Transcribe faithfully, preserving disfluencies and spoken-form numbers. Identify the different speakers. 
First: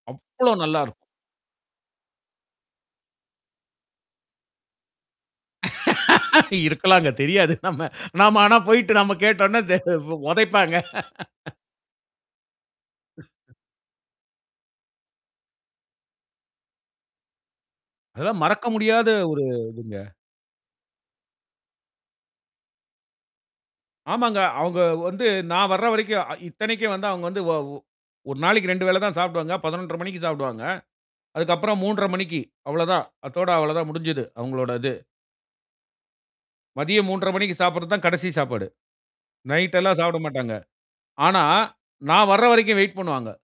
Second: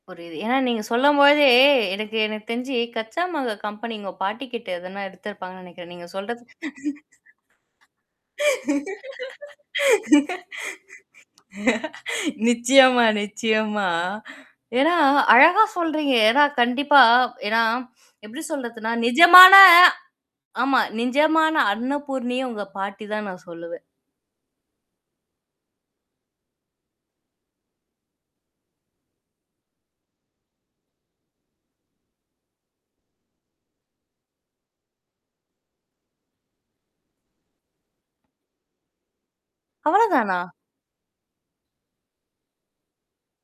Speaker 1: புரியுது.
Speaker 2: அவ்ளோ
Speaker 1: ஏன்னா நீங்க
Speaker 2: நல்லா இருக்கும்.
Speaker 1: சொல்லும்போதே, எனக்கு எனக்கு தெரிஞ்சு Kaccha Mango கம்பெனி உங்க பாட்டிகிட்ட எதனா எடுத்திருப்பாங்கன்னு நினைக்கிறேன், நீங்க சொல்றது
Speaker 2: இருக்கலாங்க. தெரியாது நம்ம. நம்ம ஆனா போய்ட்டு நம்ம கேட்டோம்னா தெ உதைப்பாங்க.
Speaker 1: நிச்சயமா, நிச்சயமா. ஏன்னா, அழகா சொல்றீங்க. ஏன்னா, கண்டிப்பா ஏன்னா, எப்படி
Speaker 2: அதெல்லாம் மறக்க
Speaker 1: சொல்றதுனா,
Speaker 2: முடியாத ஒரு
Speaker 1: நிஜமான
Speaker 2: இதுங்க.
Speaker 1: ஆமா, நிஜமான அன்னபூர்ணியே உங்க பாட்டி தான்னு நான் சொல்லுவேன்.
Speaker 2: ஆமாங்க. அவங்க வந்து நான் வர்ற வரைக்கும் இத்தனைக்கும் வந்து அவங்க வந்து வ ஒ ஒரு நாளைக்கு ரெண்டு வேளை தான் சாப்பிடுவாங்க. பதினொன்றரை மணிக்கு சாப்பிடுவாங்க. அதுக்கு அப்புறம் மூன்றரை மணிக்கு அவ்வளவுதான். அதோட அவ்வளோ தான் முடிஞ்சது, அவங்களோட இது. மதியம் மூன்றரை மணிக்கு சாப்பிடுறது தான் கடைசி சாப்பாடு. நைட் எல்லாம் சாப்பிட
Speaker 1: அவ்வளதானா?
Speaker 2: மாட்டாங்க. ஆனா, நான் வர்ற வரைக்கும் வெயிட் பண்ணுவாங்க.